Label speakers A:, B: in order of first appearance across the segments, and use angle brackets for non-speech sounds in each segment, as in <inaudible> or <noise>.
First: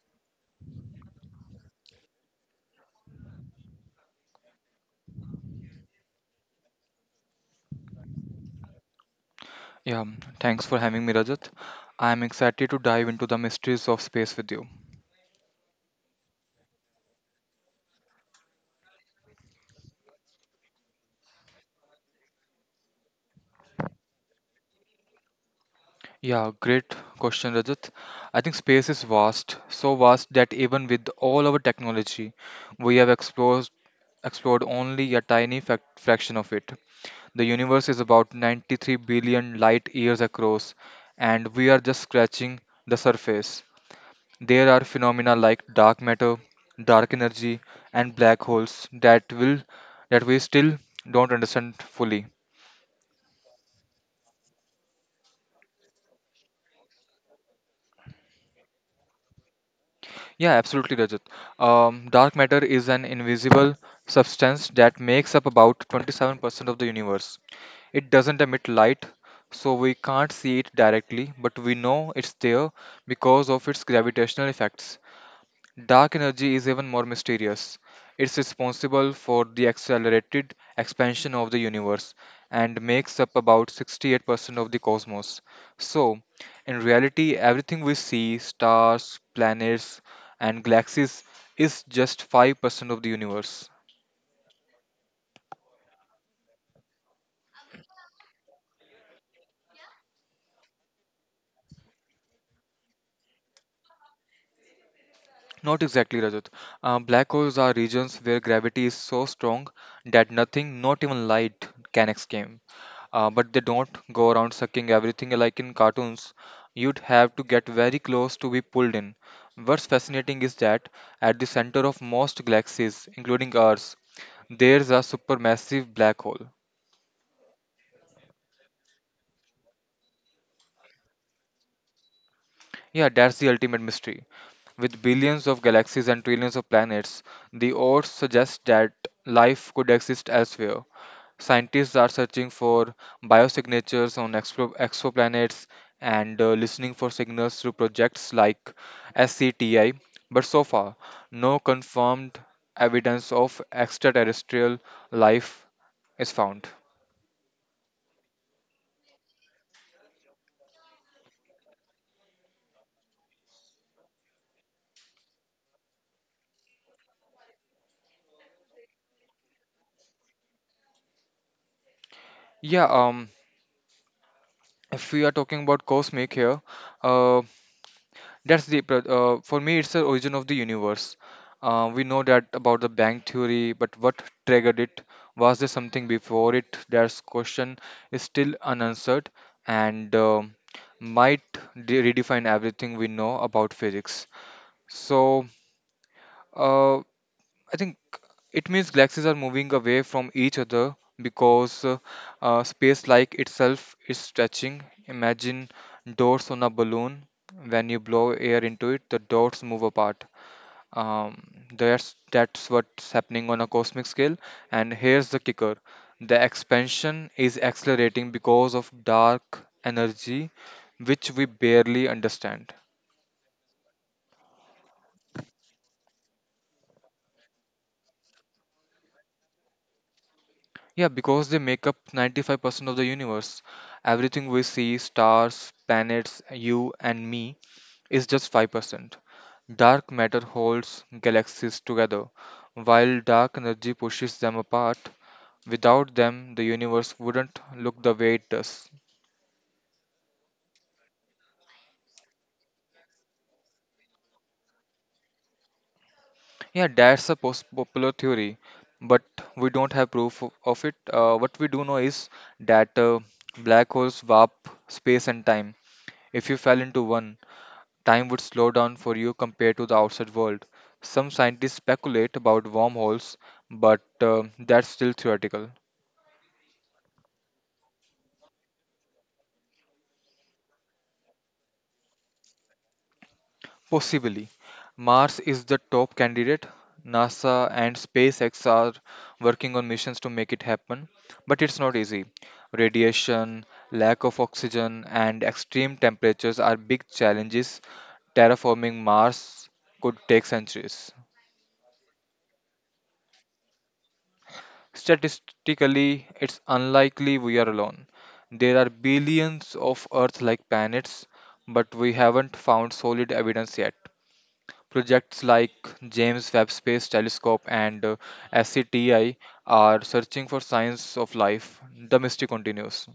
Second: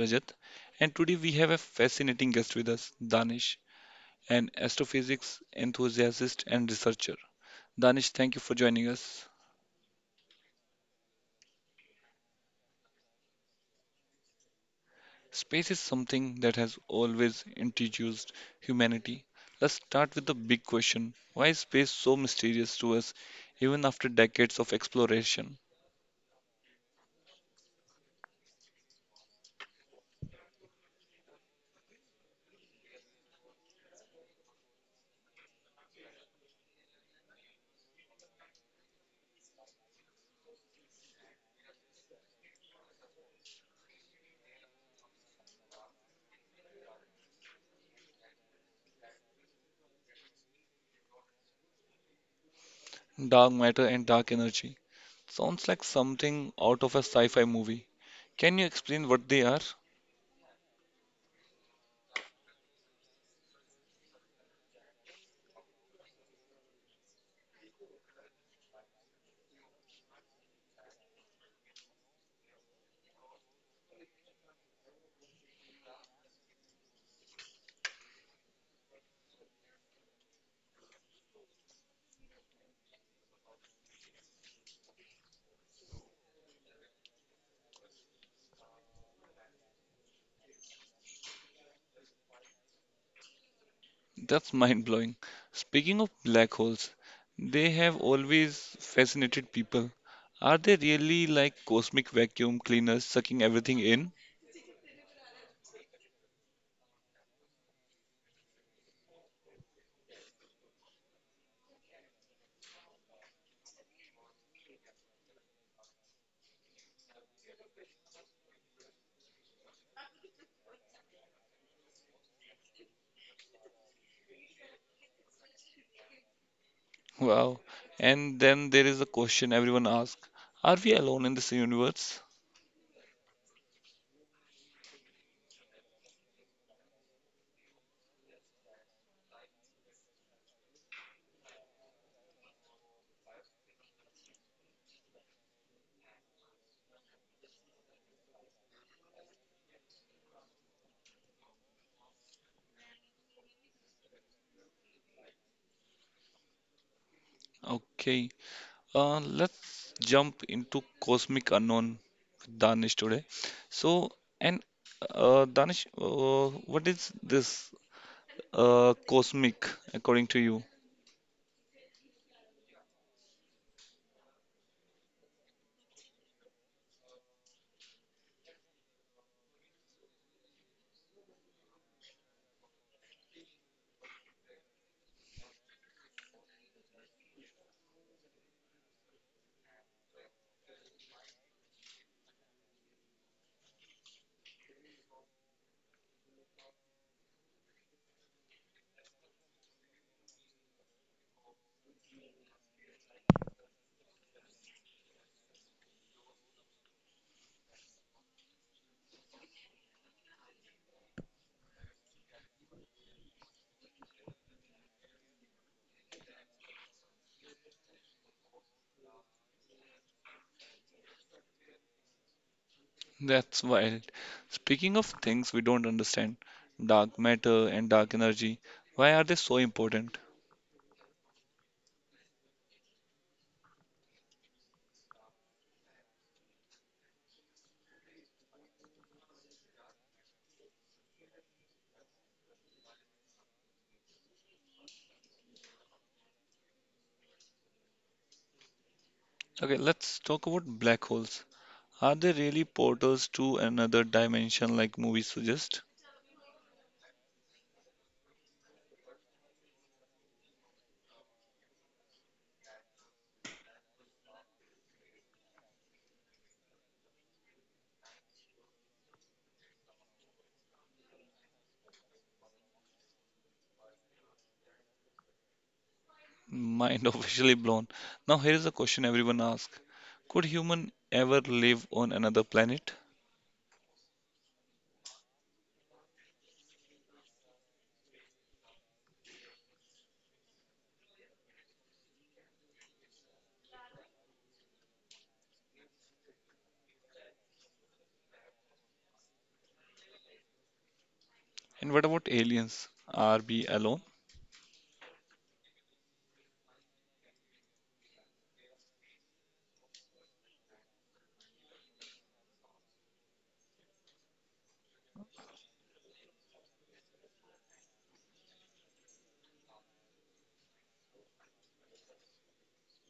A: Rajat, and today we have a fascinating guest with us, Danish, an astrophysics enthusiast and researcher. Danish, thank you for joining us.
B: Yeah, Thanks for having me, Rajat. I'm excited to dive into the mysteries of space with you.
A: Space is something that has always intrigued humanity. Let's start with the big question: why is space so mysterious to us even after decades of exploration?
B: Yeah, great question, Rajat. I think space is vast, so vast that even with all our technology, we have explored only a tiny fac fraction of it. The universe is about 93 billion light years across, and we are just scratching the surface. There are phenomena like dark matter, dark energy, and black holes that we still don't understand fully.
A: Dark matter and dark energy. Sounds like something out of a sci fi movie. Can you explain what they are?
B: Yeah, absolutely, Rajat. Dark matter is an invisible substance that makes up about 27% of the universe. It doesn't emit light, so we can't see it directly, but we know it's there because of its gravitational effects. Dark energy is even more mysterious. It's responsible for the accelerated expansion of the universe and makes up about 68% of the cosmos. So, in reality, everything we see, stars, planets, and galaxies, is just 5% of the universe.
A: That's mind blowing. Speaking of black holes, they have always fascinated people. Are they really like cosmic vacuum cleaners sucking everything in?
B: Not exactly, Rajat. Black holes are regions where gravity is so strong that nothing, not even light, can escape. But they don't go around sucking everything like in cartoons. You'd have to get very close to be pulled in. What's fascinating is that at the center of most galaxies, including ours, there's a supermassive black hole.
A: Wow. And then there is a question everyone asks: are we alone in this universe?
B: Yeah, that's the ultimate mystery. With billions of galaxies and trillions of planets, the odds suggest that life could exist elsewhere. Scientists are searching for biosignatures on exoplanets and listening for signals through projects like SCTI, but so far, no confirmed evidence of extraterrestrial life is found.
A: Okay, let's jump into Cosmic Unknown with Danish today. So, and Danish, what is this cosmic according to you?
B: Yeah, um, if we are talking about cosmic here, uh. That's the pro- for me it's the origin of the universe. We know that about the bank theory, but what triggered it? Was there something before it? That question is still unanswered and might redefine everything we know about physics. So uh, I think it means galaxies are moving away from each other because space like itself is stretching. Imagine dots on a balloon. When you blow air into it, the dots move apart. Um, that's what's happening on a cosmic scale. And here's the kicker: the expansion is accelerating because of dark energy, which we barely understand.
A: That's wild. Speaking of things we don't understand, dark matter and dark energy, why are they so important?
B: Yeah, because they make up 95% of the universe. Everything we see, stars, planets, you and me, is just 5%. Dark matter holds galaxies together, while dark energy pushes them apart. Without them, the universe wouldn't look the way it does.
A: Okay, let's talk about black holes. Are they really portals to another dimension like movies suggest?
B: Yeah, that's a popular theory, but we don't have proof of it. What we do know is that black holes warp space and time. If you fell into one, time would slow down for you compared to the outside world. Some scientists speculate about wormholes, but that's still theoretical.
A: Mind <laughs> officially blown. Now, here is a question everyone asks: could human ever live on another planet?
B: Possibly. Mars is the top candidate. NASA and SpaceX are working on missions to make it happen, but it's not easy. Radiation, lack of oxygen, and extreme temperatures are big challenges. Terraforming Mars could take centuries.
A: And what about aliens? Are we alone?
B: Statistically, it's unlikely we are alone. There are billions of Earth like planets, but we haven't found solid evidence yet. Projects like James Webb Space Telescope and SCTI are searching for signs of life. The mystery continues.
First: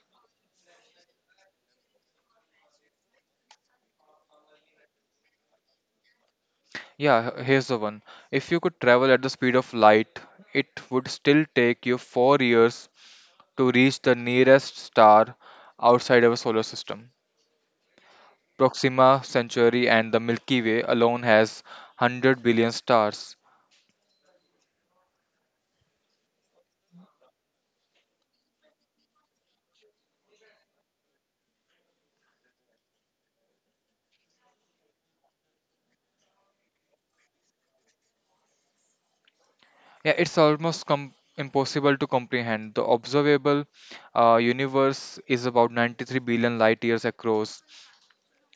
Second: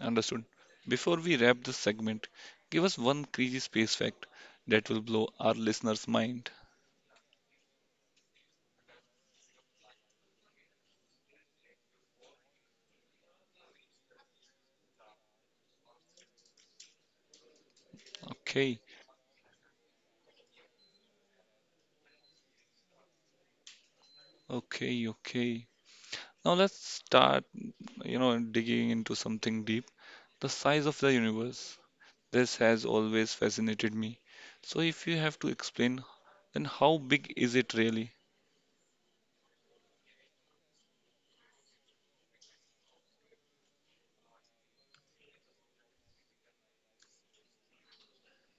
A: Understood. Before we wrap this segment, give us one crazy space fact that will blow our listeners' mind.
B: Here's the one. If you could travel at the speed of light, it would still take you 4 years to reach the nearest star outside our solar system.
A: Okay,
B: Proxima Centauri and the Milky Way alone has 100 billion stars.
A: okay. Now let's start, you know, digging into something deep. The size of the universe. This has always fascinated me. So if you have to explain, then how big is it really?
B: Yeah, it's almost impossible to comprehend. The observable universe is about 93 billion light years across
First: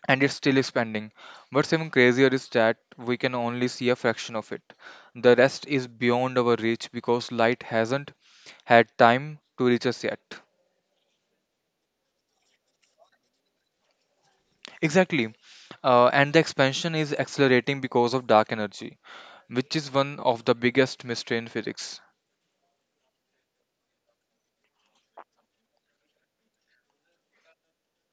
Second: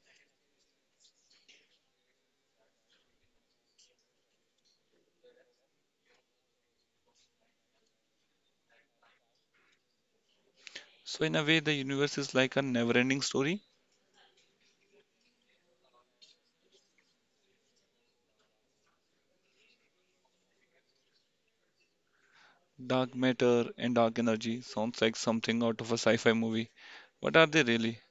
B: and it's still expanding. What's even crazier is that we can only see a fraction of it. The rest is beyond our reach because light hasn't had time to reach us yet.
A: So in a way, the universe is like a never-ending story.
B: Exactly. And the expansion is accelerating because of dark energy, which is one of the biggest mystery in physics.
A: Dark matter and dark energy sounds like something out of a sci-fi movie. What are they really?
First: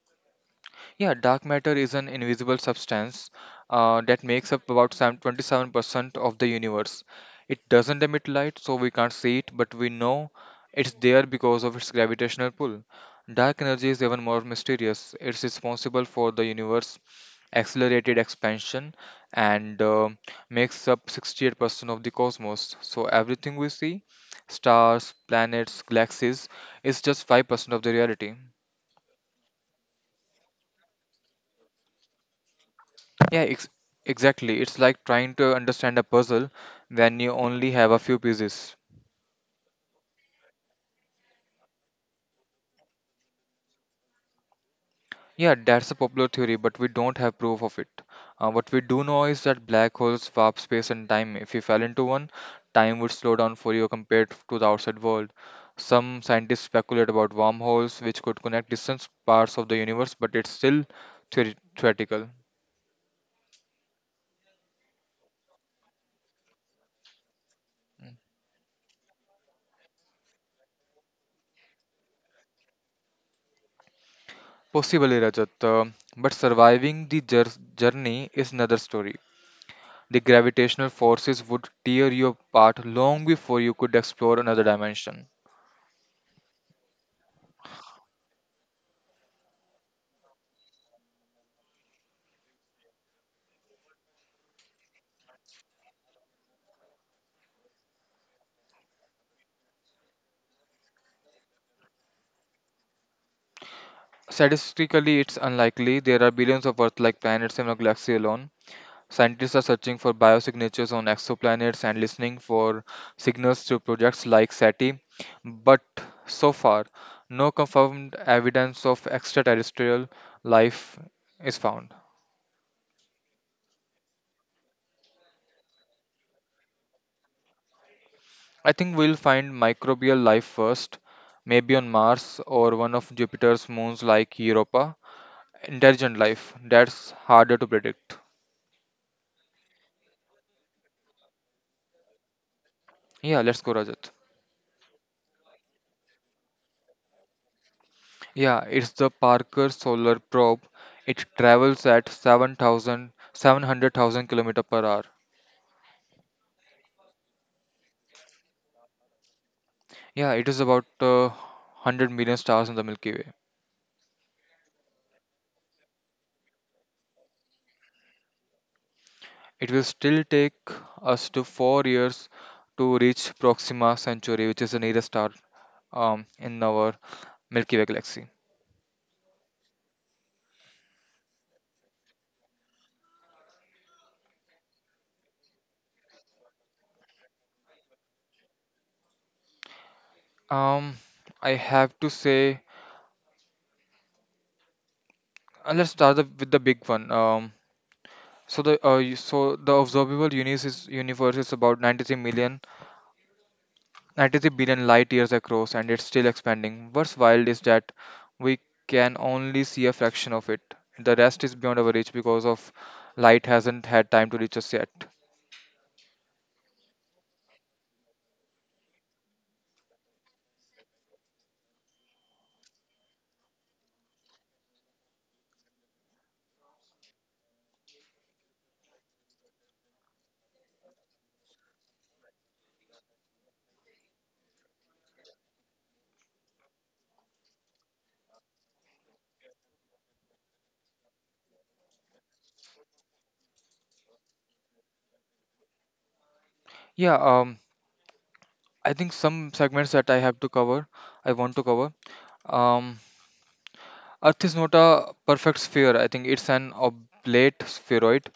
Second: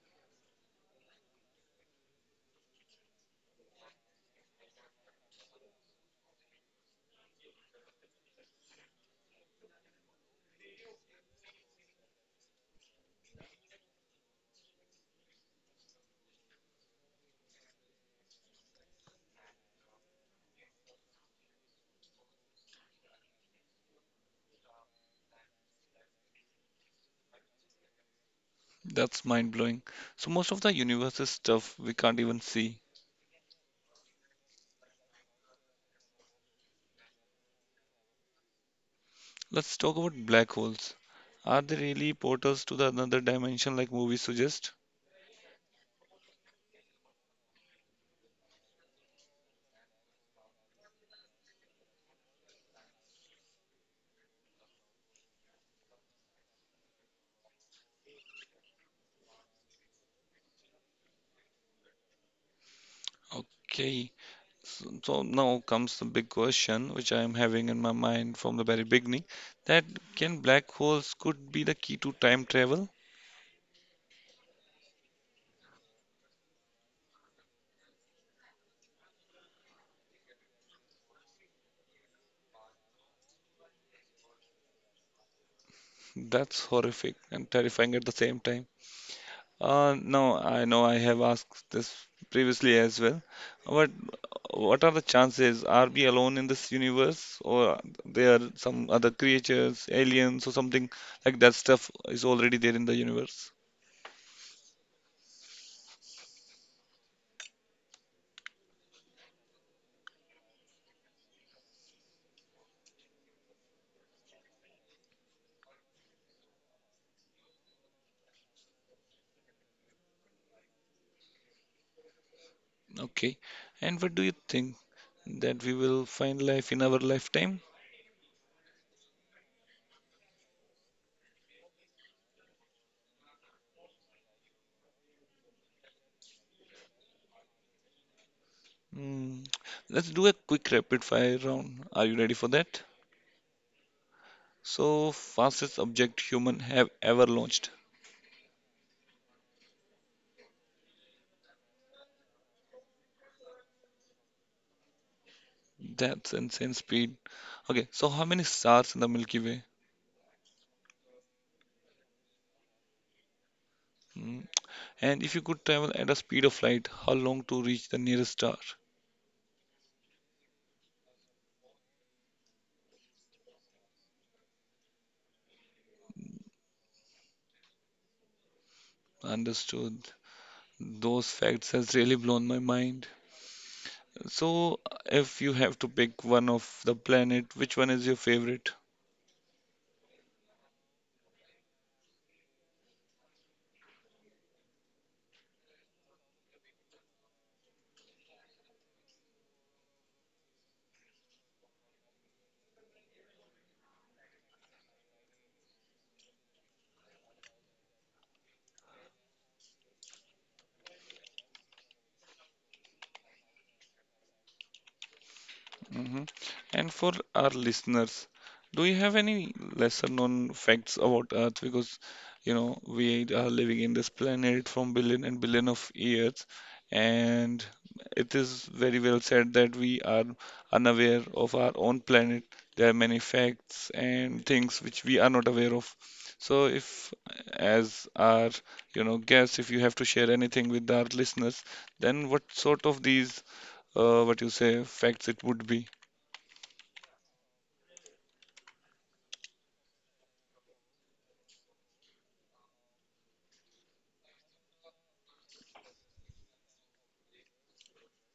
B: Yeah, dark matter is an invisible substance that makes up about some 27% of the universe. It doesn't emit light, so we can't see it, but we know it's there because of its gravitational pull. Dark energy is even more mysterious. It's responsible for the universe accelerated expansion and makes up 68% of the cosmos. So everything we see, stars, planets, galaxies, is just 5% of the reality.
A: That's mind-blowing. So most of the universe is stuff we can't even see.
B: Yeah, ex- exactly. It's like trying to understand a puzzle when you only have a few pieces.
A: Let's talk about black holes. Are they really portals to the another dimension like movies suggest?
B: Yeah, that's a popular theory, but we don't have proof of it. What we do know is that black holes warp space and time. If you fell into one, time would slow down for you compared to the outside world. Some scientists speculate about wormholes, which could connect distant parts of the universe, but it's still theoretical.
A: Okay. So now comes the big question which I am having in my mind from the very beginning, that can black holes could be the key to time travel?
B: Possibly, Rajat, but surviving the journey is another story. The gravitational forces would tear you apart long before you could explore another dimension.
A: That's horrific and terrifying at the same time. No, I know I have asked this previously as well, but what are the chances? Are we alone in this universe, or there are some other creatures, aliens, or something like that stuff is already there in the universe?
B: Statistically, it's unlikely. There are billions of Earth like planets in our galaxy alone. Scientists are searching for biosignatures on exoplanets and listening for signals to projects like SETI. But so far, no confirmed evidence of extraterrestrial life is found.
A: Okay. And what do you think that we will find life in our lifetime?
B: I think we'll find microbial life first, maybe on Mars or one of Jupiter's moons like Europa. Intelligent life, that's harder to predict.
A: Hmm. Let's do a quick rapid fire round. Are you ready for that?
B: Yeah, let's go, Rajat.
A: So, fastest object human have ever launched.
B: Yeah, it's the Parker Solar Probe. It travels at 7,000, 700,000 kilometers per hour.
A: That's insane speed. Okay, so how many stars in the Milky Way?
B: Yeah, it is about 100 million stars in the Milky Way.
A: Hmm. And if you could travel at a speed of light, how long to reach the nearest star?
B: It will still take us to 4 years to reach Proxima Centauri, which is the nearest star in our Milky Way galaxy.
A: Understood. Those facts has really blown my mind. So, if you have to pick one of the planet, which one is your favorite?
B: Um, I have to say, with the big one. So the so the universe is about 93 billion light years across and it's still expanding. What's wild is that we can only see a fraction of it. The rest is beyond our reach because of light hasn't had time to reach us yet.
A: Hmm. And for our listeners, do you have any lesser known facts about Earth? Because, you know, we are living in this planet from billion and billion of years, and it is very well said that we are unaware of our own planet. There are many facts and things which we are not aware of. So if, as our, you know, guest, if you have to share anything with our listeners, then what sort of these, what you say, facts it would be?
B: Yeah, um, I think some segments that I want to cover. Um, Earth is not a perfect sphere. I think it's an oblate spheroid,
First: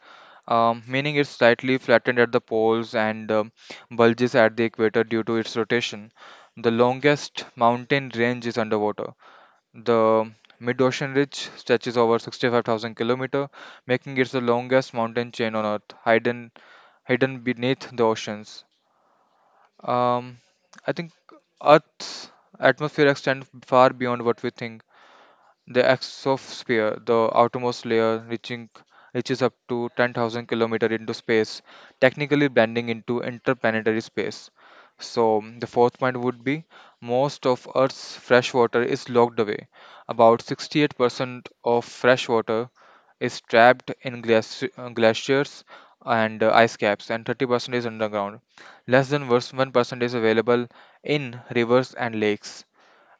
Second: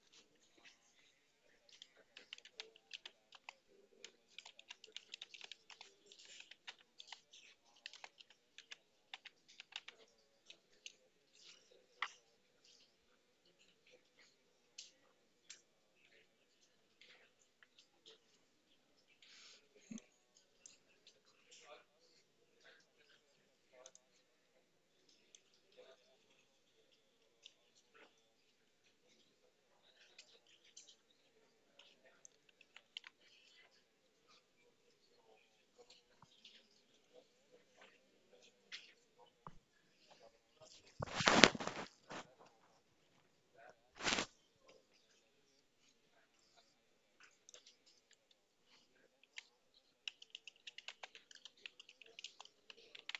B: meaning it's slightly flattened at the poles and bulges at the equator due to its rotation. The longest mountain range is underwater. The mid-ocean ridge stretches over 65,000 km, making it the longest mountain chain on Earth, hidden beneath the oceans. Um, I think Earth's atmosphere extends far beyond what we think. The exosphere, the outermost layer reaching reaches up to 10,000 km into space, technically blending into interplanetary space. So the fourth point would be most of Earth's fresh water is locked away. About 68% of fresh water is trapped in glaciers and ice caps, and 30% is underground. Less than worse 1% is available in rivers and lakes.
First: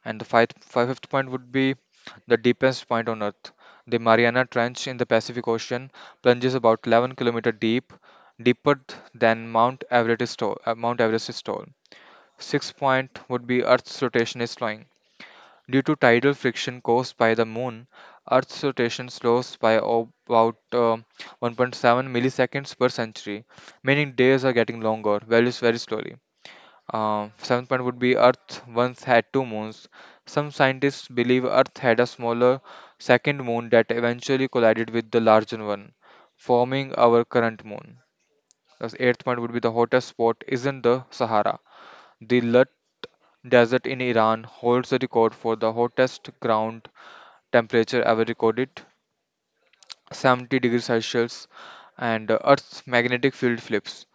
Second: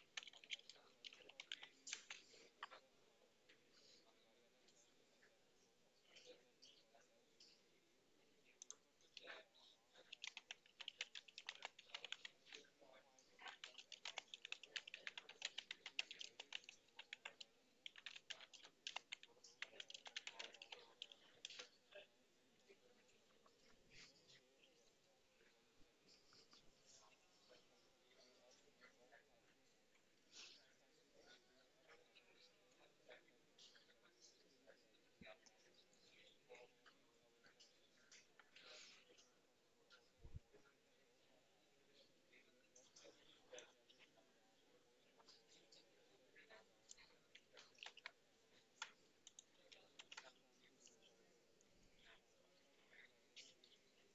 B: And the fifth point would be the deepest point on Earth. The Mariana Trench in the Pacific Ocean plunges about 11-kilometer deep, deeper than Mount Everest is tall. Mount Everest's tall. Sixth point would be Earth's rotation is slowing. Due to tidal friction caused by the moon, Earth's rotation slows by about 1.7 milliseconds per century, meaning days are getting longer, very, very slowly. Seventh point would be Earth once had two moons. Some scientists believe Earth had a smaller second moon that eventually collided with the larger one, forming our current moon. The eighth point would be the hottest spot isn't the Sahara. The Lut Desert in Iran holds the record for the hottest ground temperature ever recorded, 70 degrees Celsius, and Earth's magnetic field flips.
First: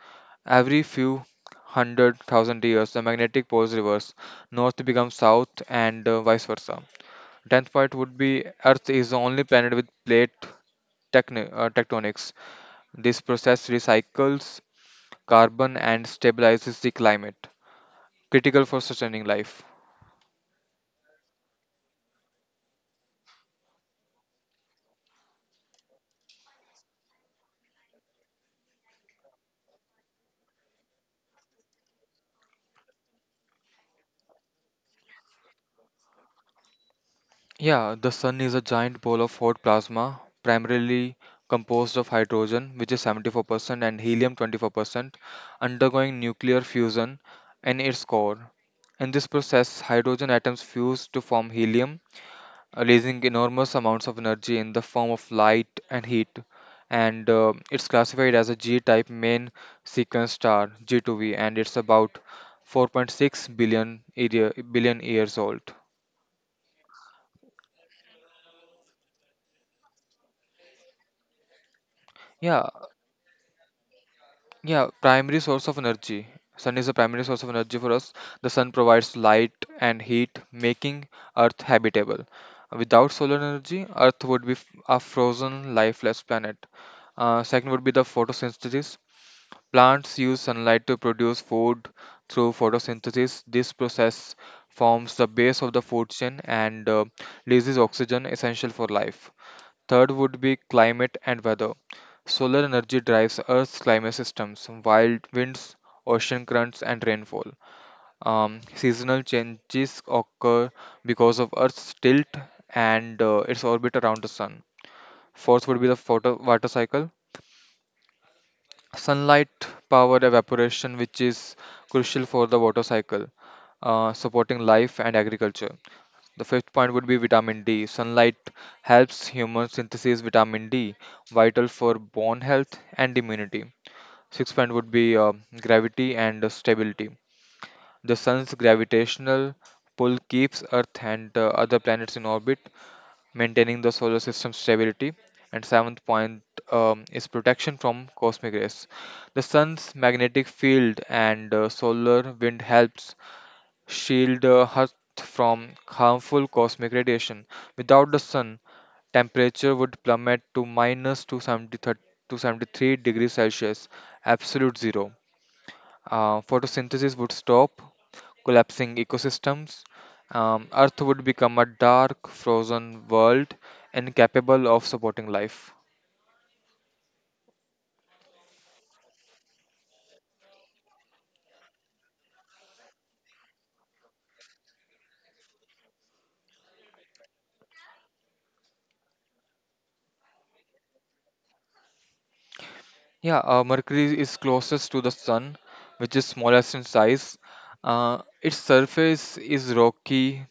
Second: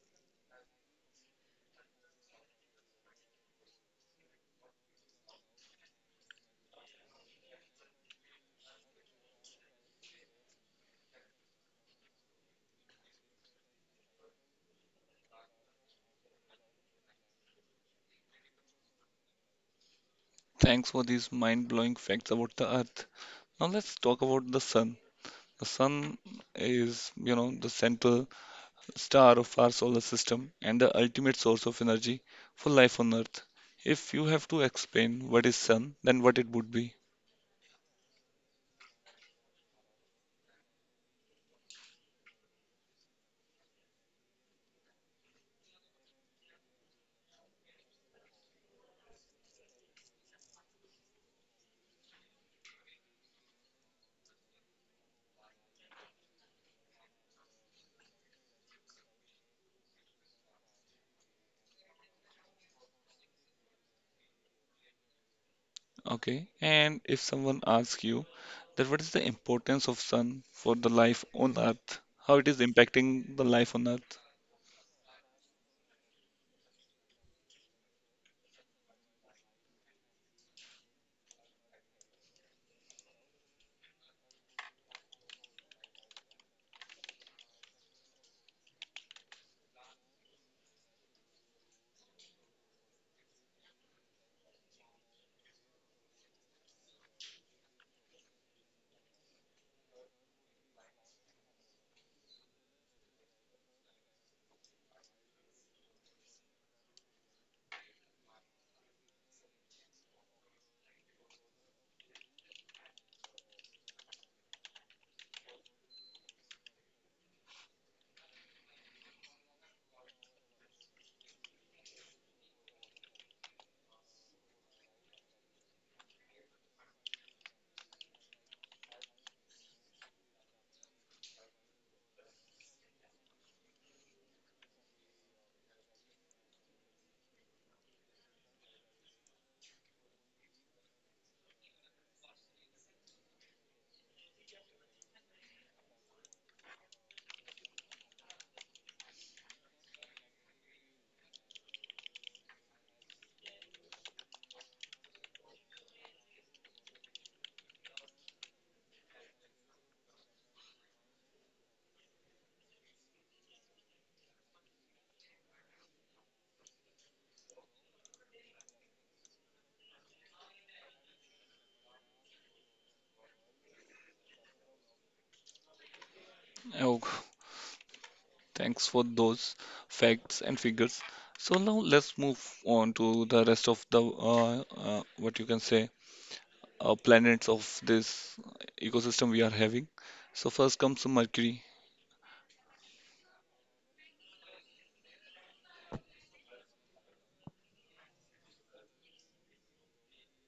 B: Every few 100,000 years, the magnetic poles reverse. North becomes south, and vice versa. Tenth point would be Earth is the only planet with plate tectonics. This process recycles carbon and stabilizes the climate, critical for sustaining life.
A: Thanks for these mind blowing facts about the Earth. Now let's talk about the Sun. The Sun is, you know, the central star of our solar system and the ultimate source of energy for life on Earth. If you have to explain what is Sun, then what it would be.
B: Yeah, the sun is a giant ball of hot plasma, primarily composed of hydrogen, which is 74%, and helium, 24%, undergoing nuclear fusion in its core. In this process, hydrogen atoms fuse to form helium, releasing enormous amounts of energy in the form of light and heat. And it's classified as a G type main sequence star, G2V, and it's about billion years old.
A: Okay. And if someone asks you that what is the importance of Sun for the life on Earth, how it is
B: Yeah,
A: impacting the life on Earth?
B: Yeah, primary source of energy. Sun is a primary source of energy for us. The sun provides light and heat, making Earth habitable. Without solar energy, Earth would be a frozen, lifeless planet. Second would be the photosynthesis. Plants use sunlight to produce food through photosynthesis. This process forms the base of the food chain and releases oxygen essential for life. Third would be climate and weather. Solar energy drives Earth's climate systems, wild winds, ocean currents, and rainfall. Seasonal changes occur because of Earth's tilt and its orbit around the sun. Fourth would be the water cycle. Sunlight power evaporation, which is crucial for the water cycle, supporting life and agriculture. The fifth point would be vitamin D. Sunlight helps human synthesize vitamin D, vital for bone health and immunity. Sixth point would be gravity and stability. The sun's gravitational pull keeps Earth and other planets in orbit, maintaining the solar system's stability. And seventh point is protection from cosmic rays. The sun's magnetic field and solar wind helps shield the Earth from harmful cosmic radiation. Without the sun, temperature would plummet to minus 273 to 73 degrees Celsius, absolute zero. Photosynthesis would stop, collapsing ecosystems. Earth would become a dark, frozen world incapable of supporting life.
A: Oh, thanks for those facts and figures. So now let's move on to the rest of the what you can say planets of this ecosystem we are having. So first comes Mercury.
B: Yeah, Mercury is closest to the Sun, which is smallest in size. Its surface is rocky,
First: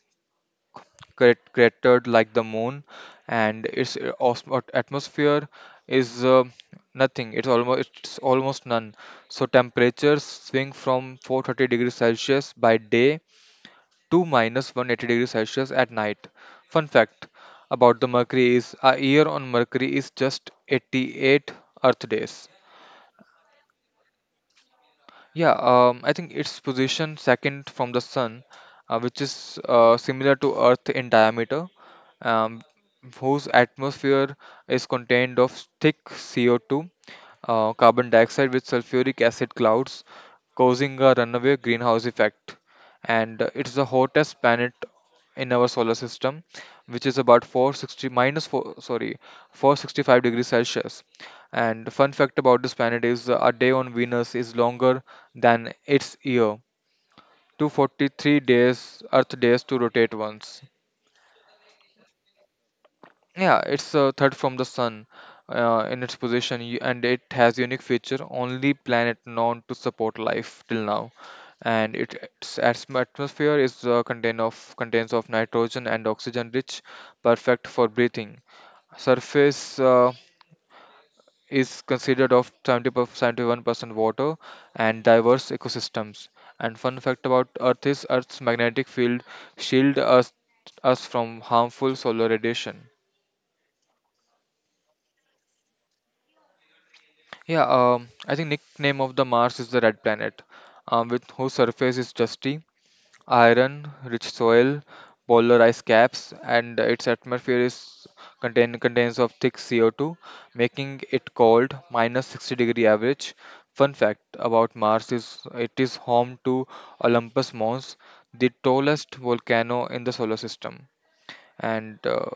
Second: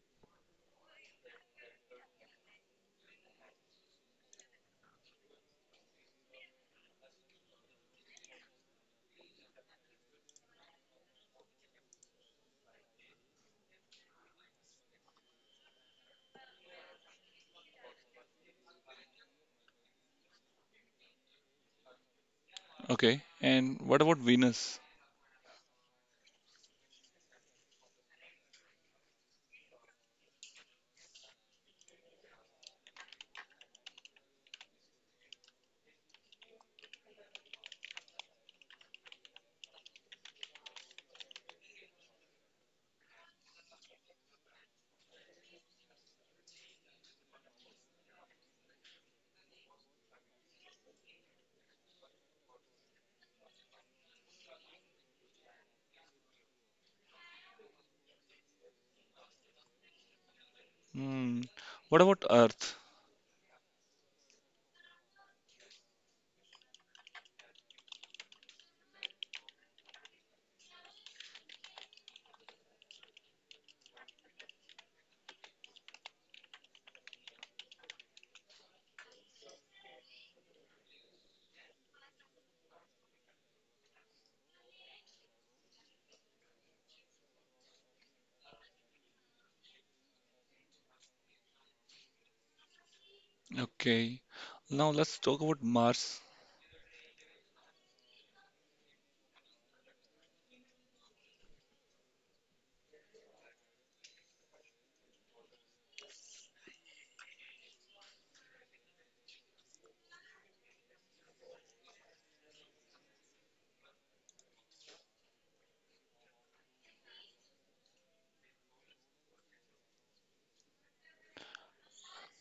B: cratered like the moon, and its atmosphere is, uh, nothing. It's almost none, so temperatures swing from 430 degrees Celsius by day to minus 180 degrees Celsius at night. Fun fact about the Mercury is a year on Mercury is just 88 Earth days.
A: Okay, and what about Venus?
B: Yeah, I think it's positioned second from the Sun, which is similar to Earth in diameter, um, whose atmosphere is contained of thick CO2, carbon dioxide with sulfuric acid clouds, causing a runaway greenhouse effect. And it's the hottest planet in our solar system, which is about 460 minus 4, sorry, 465 degrees Celsius. And fun fact about this planet is a day on Venus is longer than its year. 243 days, Earth days to rotate once.
A: Hmm. What about Earth?
B: Yeah, it's a third from the sun in its position, and it has unique feature, only planet known to support life till now. And it, its atmosphere is, contains of nitrogen and oxygen, rich, perfect for breathing. Surface, uh, is considered of 71% water and diverse ecosystems. And fun fact about Earth is Earth's magnetic field shield us us from harmful solar radiation.
A: Okay. Now let's talk about Mars.
B: Yeah, I think nickname of the Mars is the red planet, with whose surface is dusty iron rich soil, polar ice caps, and its atmosphere is contains of thick CO2, making it cold, minus 60 degree average. Fun fact about Mars is it is home to Olympus Mons, the tallest volcano in the solar system. And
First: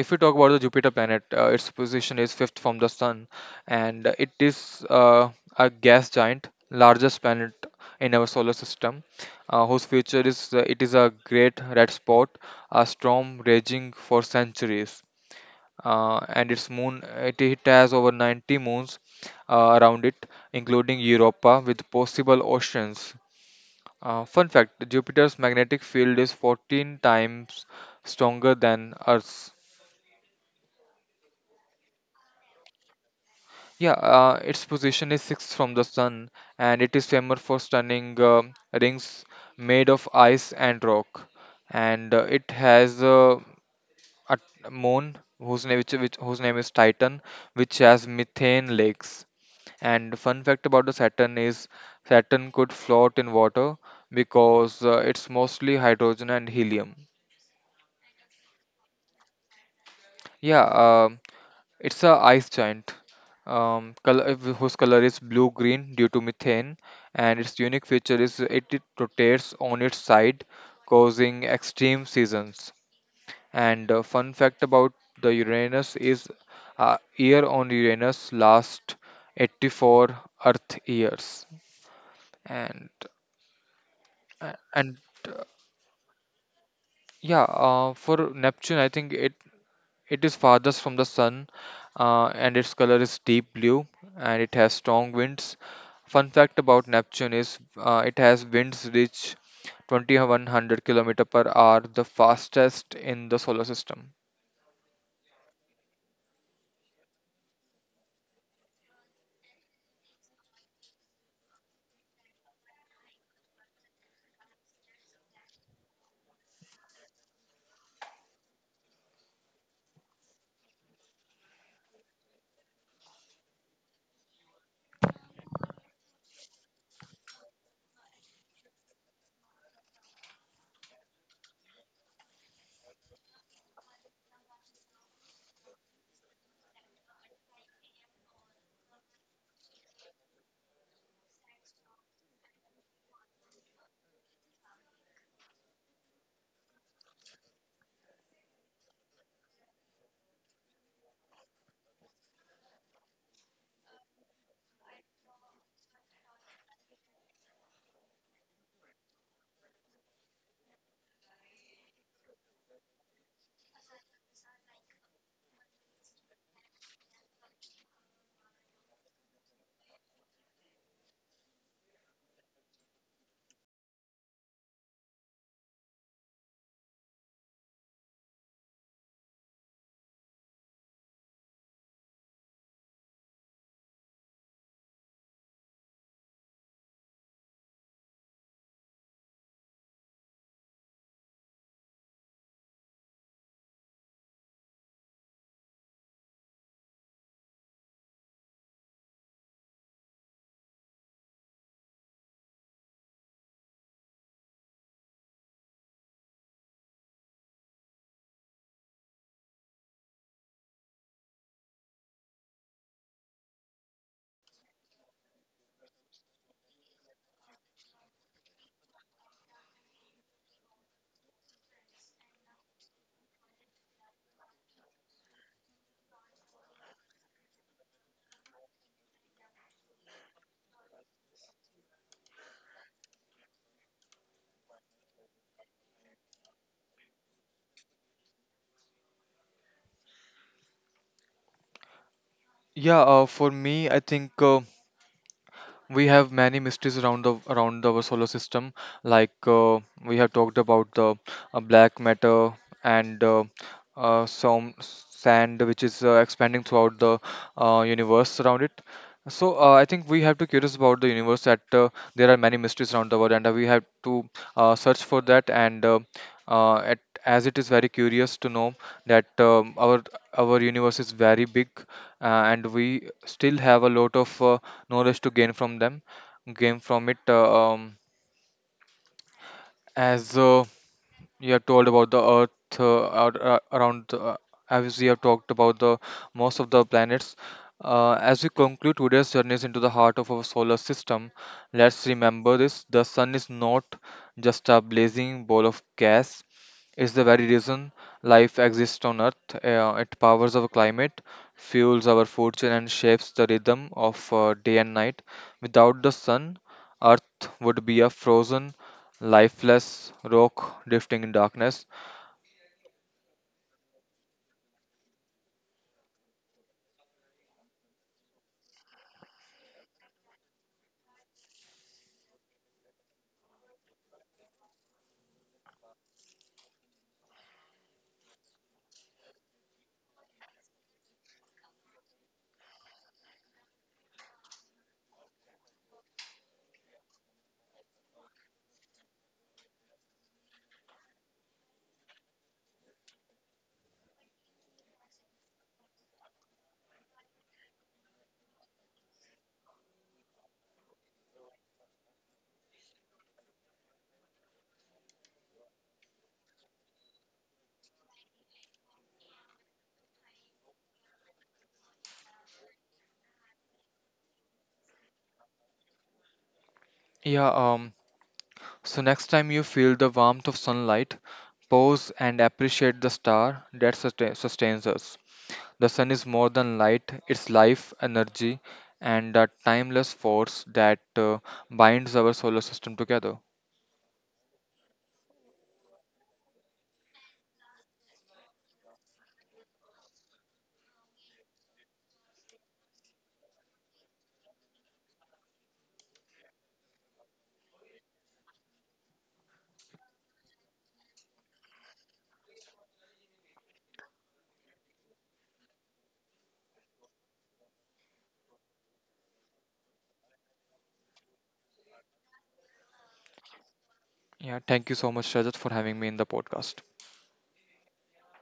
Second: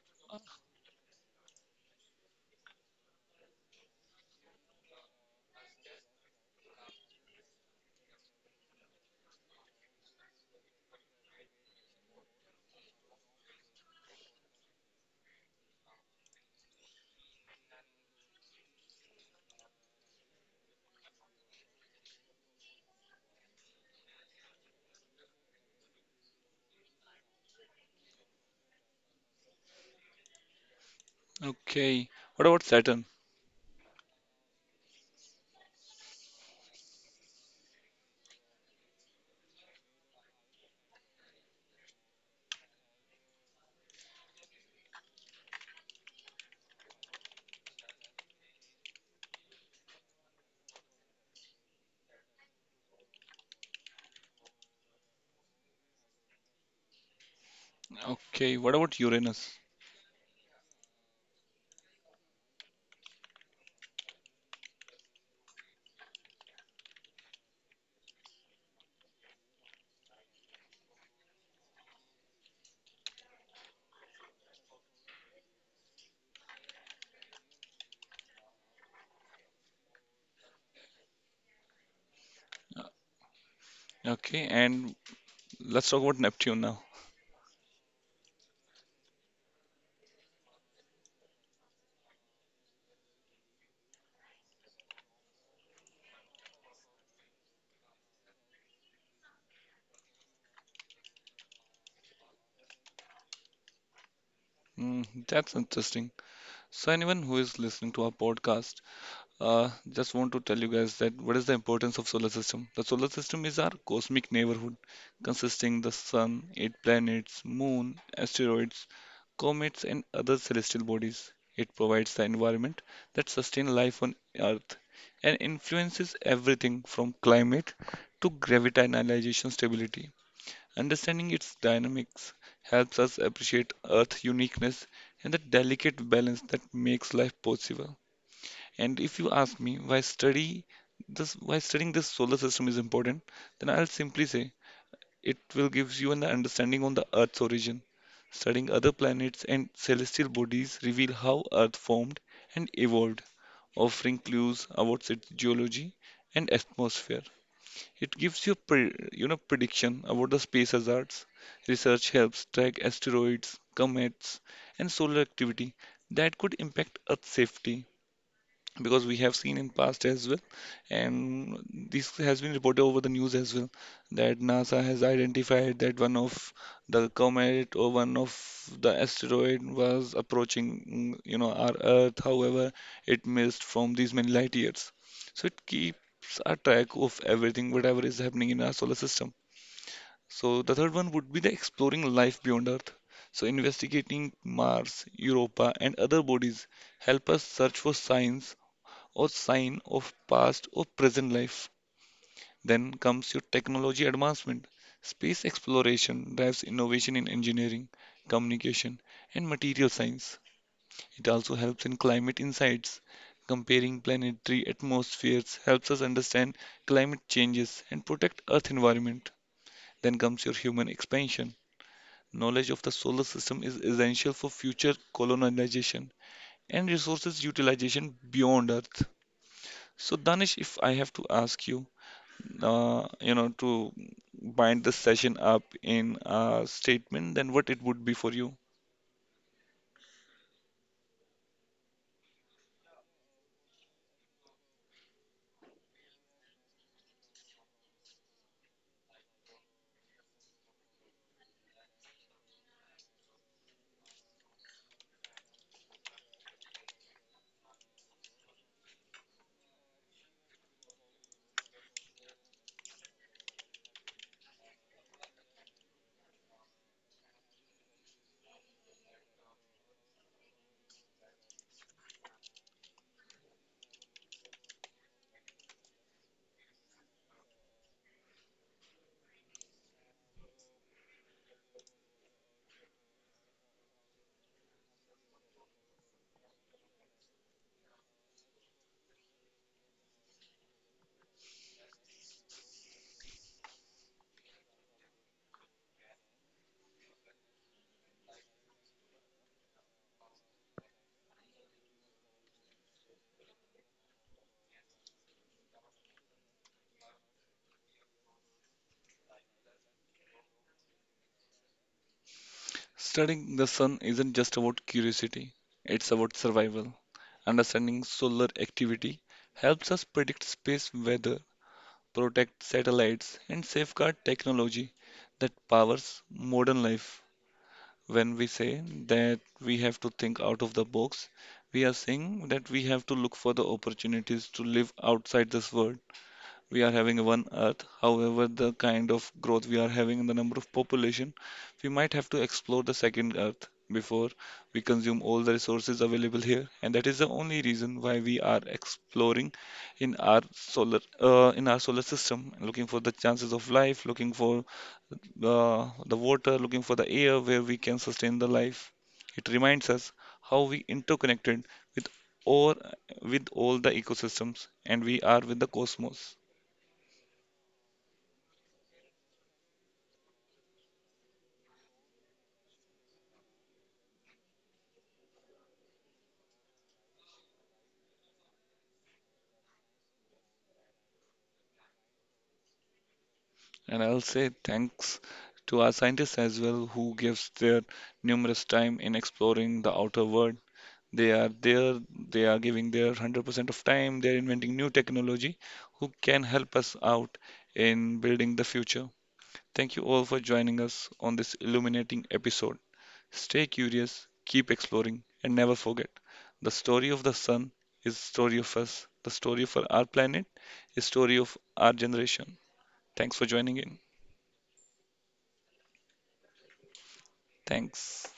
B: if we talk about the Jupiter planet, its position is fifth from the sun, and it is a gas giant, largest planet in our solar system, whose future is it is a great red spot, a storm raging for centuries. And its moon, it has over 90 moons around it, including Europa, with possible oceans. Fun fact: Jupiter's magnetic field is 14 times stronger than Earth's.
A: Okay. What about Saturn?
B: Yeah, its position is sixth from the sun, and it is famous for stunning rings made of ice and rock. And it has, a moon whose name, whose name is Titan, which has methane lakes. And fun fact about the Saturn is Saturn could float in water because it's mostly hydrogen and helium.
A: Okay. What about Uranus?
B: Yeah, it's a ice giant, whose color is blue-green due to methane, and its unique feature is it rotates on its side, causing extreme seasons. And fun fact about the Uranus is, year on Uranus lasts 84 Earth years, and
A: Okay,
B: uh, and
A: and let's talk about Neptune now.
B: Yeah, for Neptune, I think it is farthest from the sun, and its color is deep blue, and it has strong winds. Fun fact about Neptune is it has winds reach 2100 kilometer per hour, the fastest in the solar system.
A: Hmm, that's interesting. So anyone who is listening to our podcast, just want to tell you guys that what is the importance of solar system? The solar system is our cosmic neighborhood, consisting the sun, eight planets, moon, asteroids, comets, and other celestial bodies. It provides the environment that sustains life on Earth and influences everything from climate to gravitational stability. Understanding its dynamics helps us appreciate Earth's uniqueness and the delicate balance that makes life possible. And if you ask me why study this why studying this solar system is important, then I'll simply say it will give you an understanding on the Earth's origin. Studying other planets and celestial bodies reveal how Earth formed and evolved, offering clues about its geology and atmosphere. It gives you you know prediction about the space hazards. Research helps track asteroids, comets, and solar activity that could impact Earth safety, because we have seen in past as well, and this has been reported over the news as well that NASA has identified that one of the comet or one of the asteroid was approaching, you know, our earth, however it missed from these many light years. So it keeps a track of everything whatever is happening in our solar system. So the third one would be the exploring life beyond Earth. So investigating Mars, Europa, and other bodies help us search for signs or sign of past or present life. Then comes your technology advancement. Space exploration drives innovation in engineering, communication, and material science. It also helps in climate insights. Comparing planetary atmospheres helps us understand climate changes and protect Earth environment. Then comes your human expansion. Knowledge of the solar system is essential for future colonization and resources utilization beyond Earth. So, Danish, if I have to ask you, you know, to bind this session up in a statement, then what it would be for you?
B: Yeah, for me, I think we have many mysteries around the around our solar system, like we have talked about the black matter and some sand which is expanding throughout the universe around it. So I think we have to curious about the universe, that there are many mysteries around the world and we have to search for that. And uh, at, as it is very curious to know that our universe is very big, and we still have a lot of knowledge to gain from it. As, you have told about the earth, around the, as we have talked about the most of the planets, as we conclude today's journeys into the heart of our solar system, let's remember this: the sun is not just a blazing ball of gas, it's the very reason life exists on earth. It powers our climate, fuels our fortune, and shapes the rhythm of day and night. Without the sun, earth would be a frozen, lifeless rock drifting in darkness.
A: Studying the sun isn't just about curiosity, it's about survival. Understanding solar activity helps us predict space weather, protect satellites, and safeguard technology that powers modern life. When we say that we have to think out of the box, we are saying that we have to look for the opportunities to live outside this world. We are having a one Earth. However, the kind of growth we are having in the number of population, we might have to explore the second Earth before we consume all the resources available here. And that is the only reason why we are exploring in our solar system, looking for the chances of life, looking for the water, looking for the air where we can sustain the life. It reminds us how we interconnected with or with all the ecosystems and we are with the cosmos.
B: Yeah, so next time you feel the warmth of sunlight, pause and appreciate the star that sustains us. The sun is more than light, it's life, energy, and a timeless force that binds our solar system together.
A: And I'll say thanks to our scientists as well, who gives their numerous time in exploring the outer world. They are there, they are giving their 100% of time, they're inventing new technology who can help us out in building the future. Thank you all for joining us on this illuminating episode. Stay curious, keep exploring, and never forget the story of the sun is the story of us, the story for our planet is story of our generation. Thanks for joining in.
B: Yeah, thank you so much, Rajat, for having me in the podcast.
A: Thanks.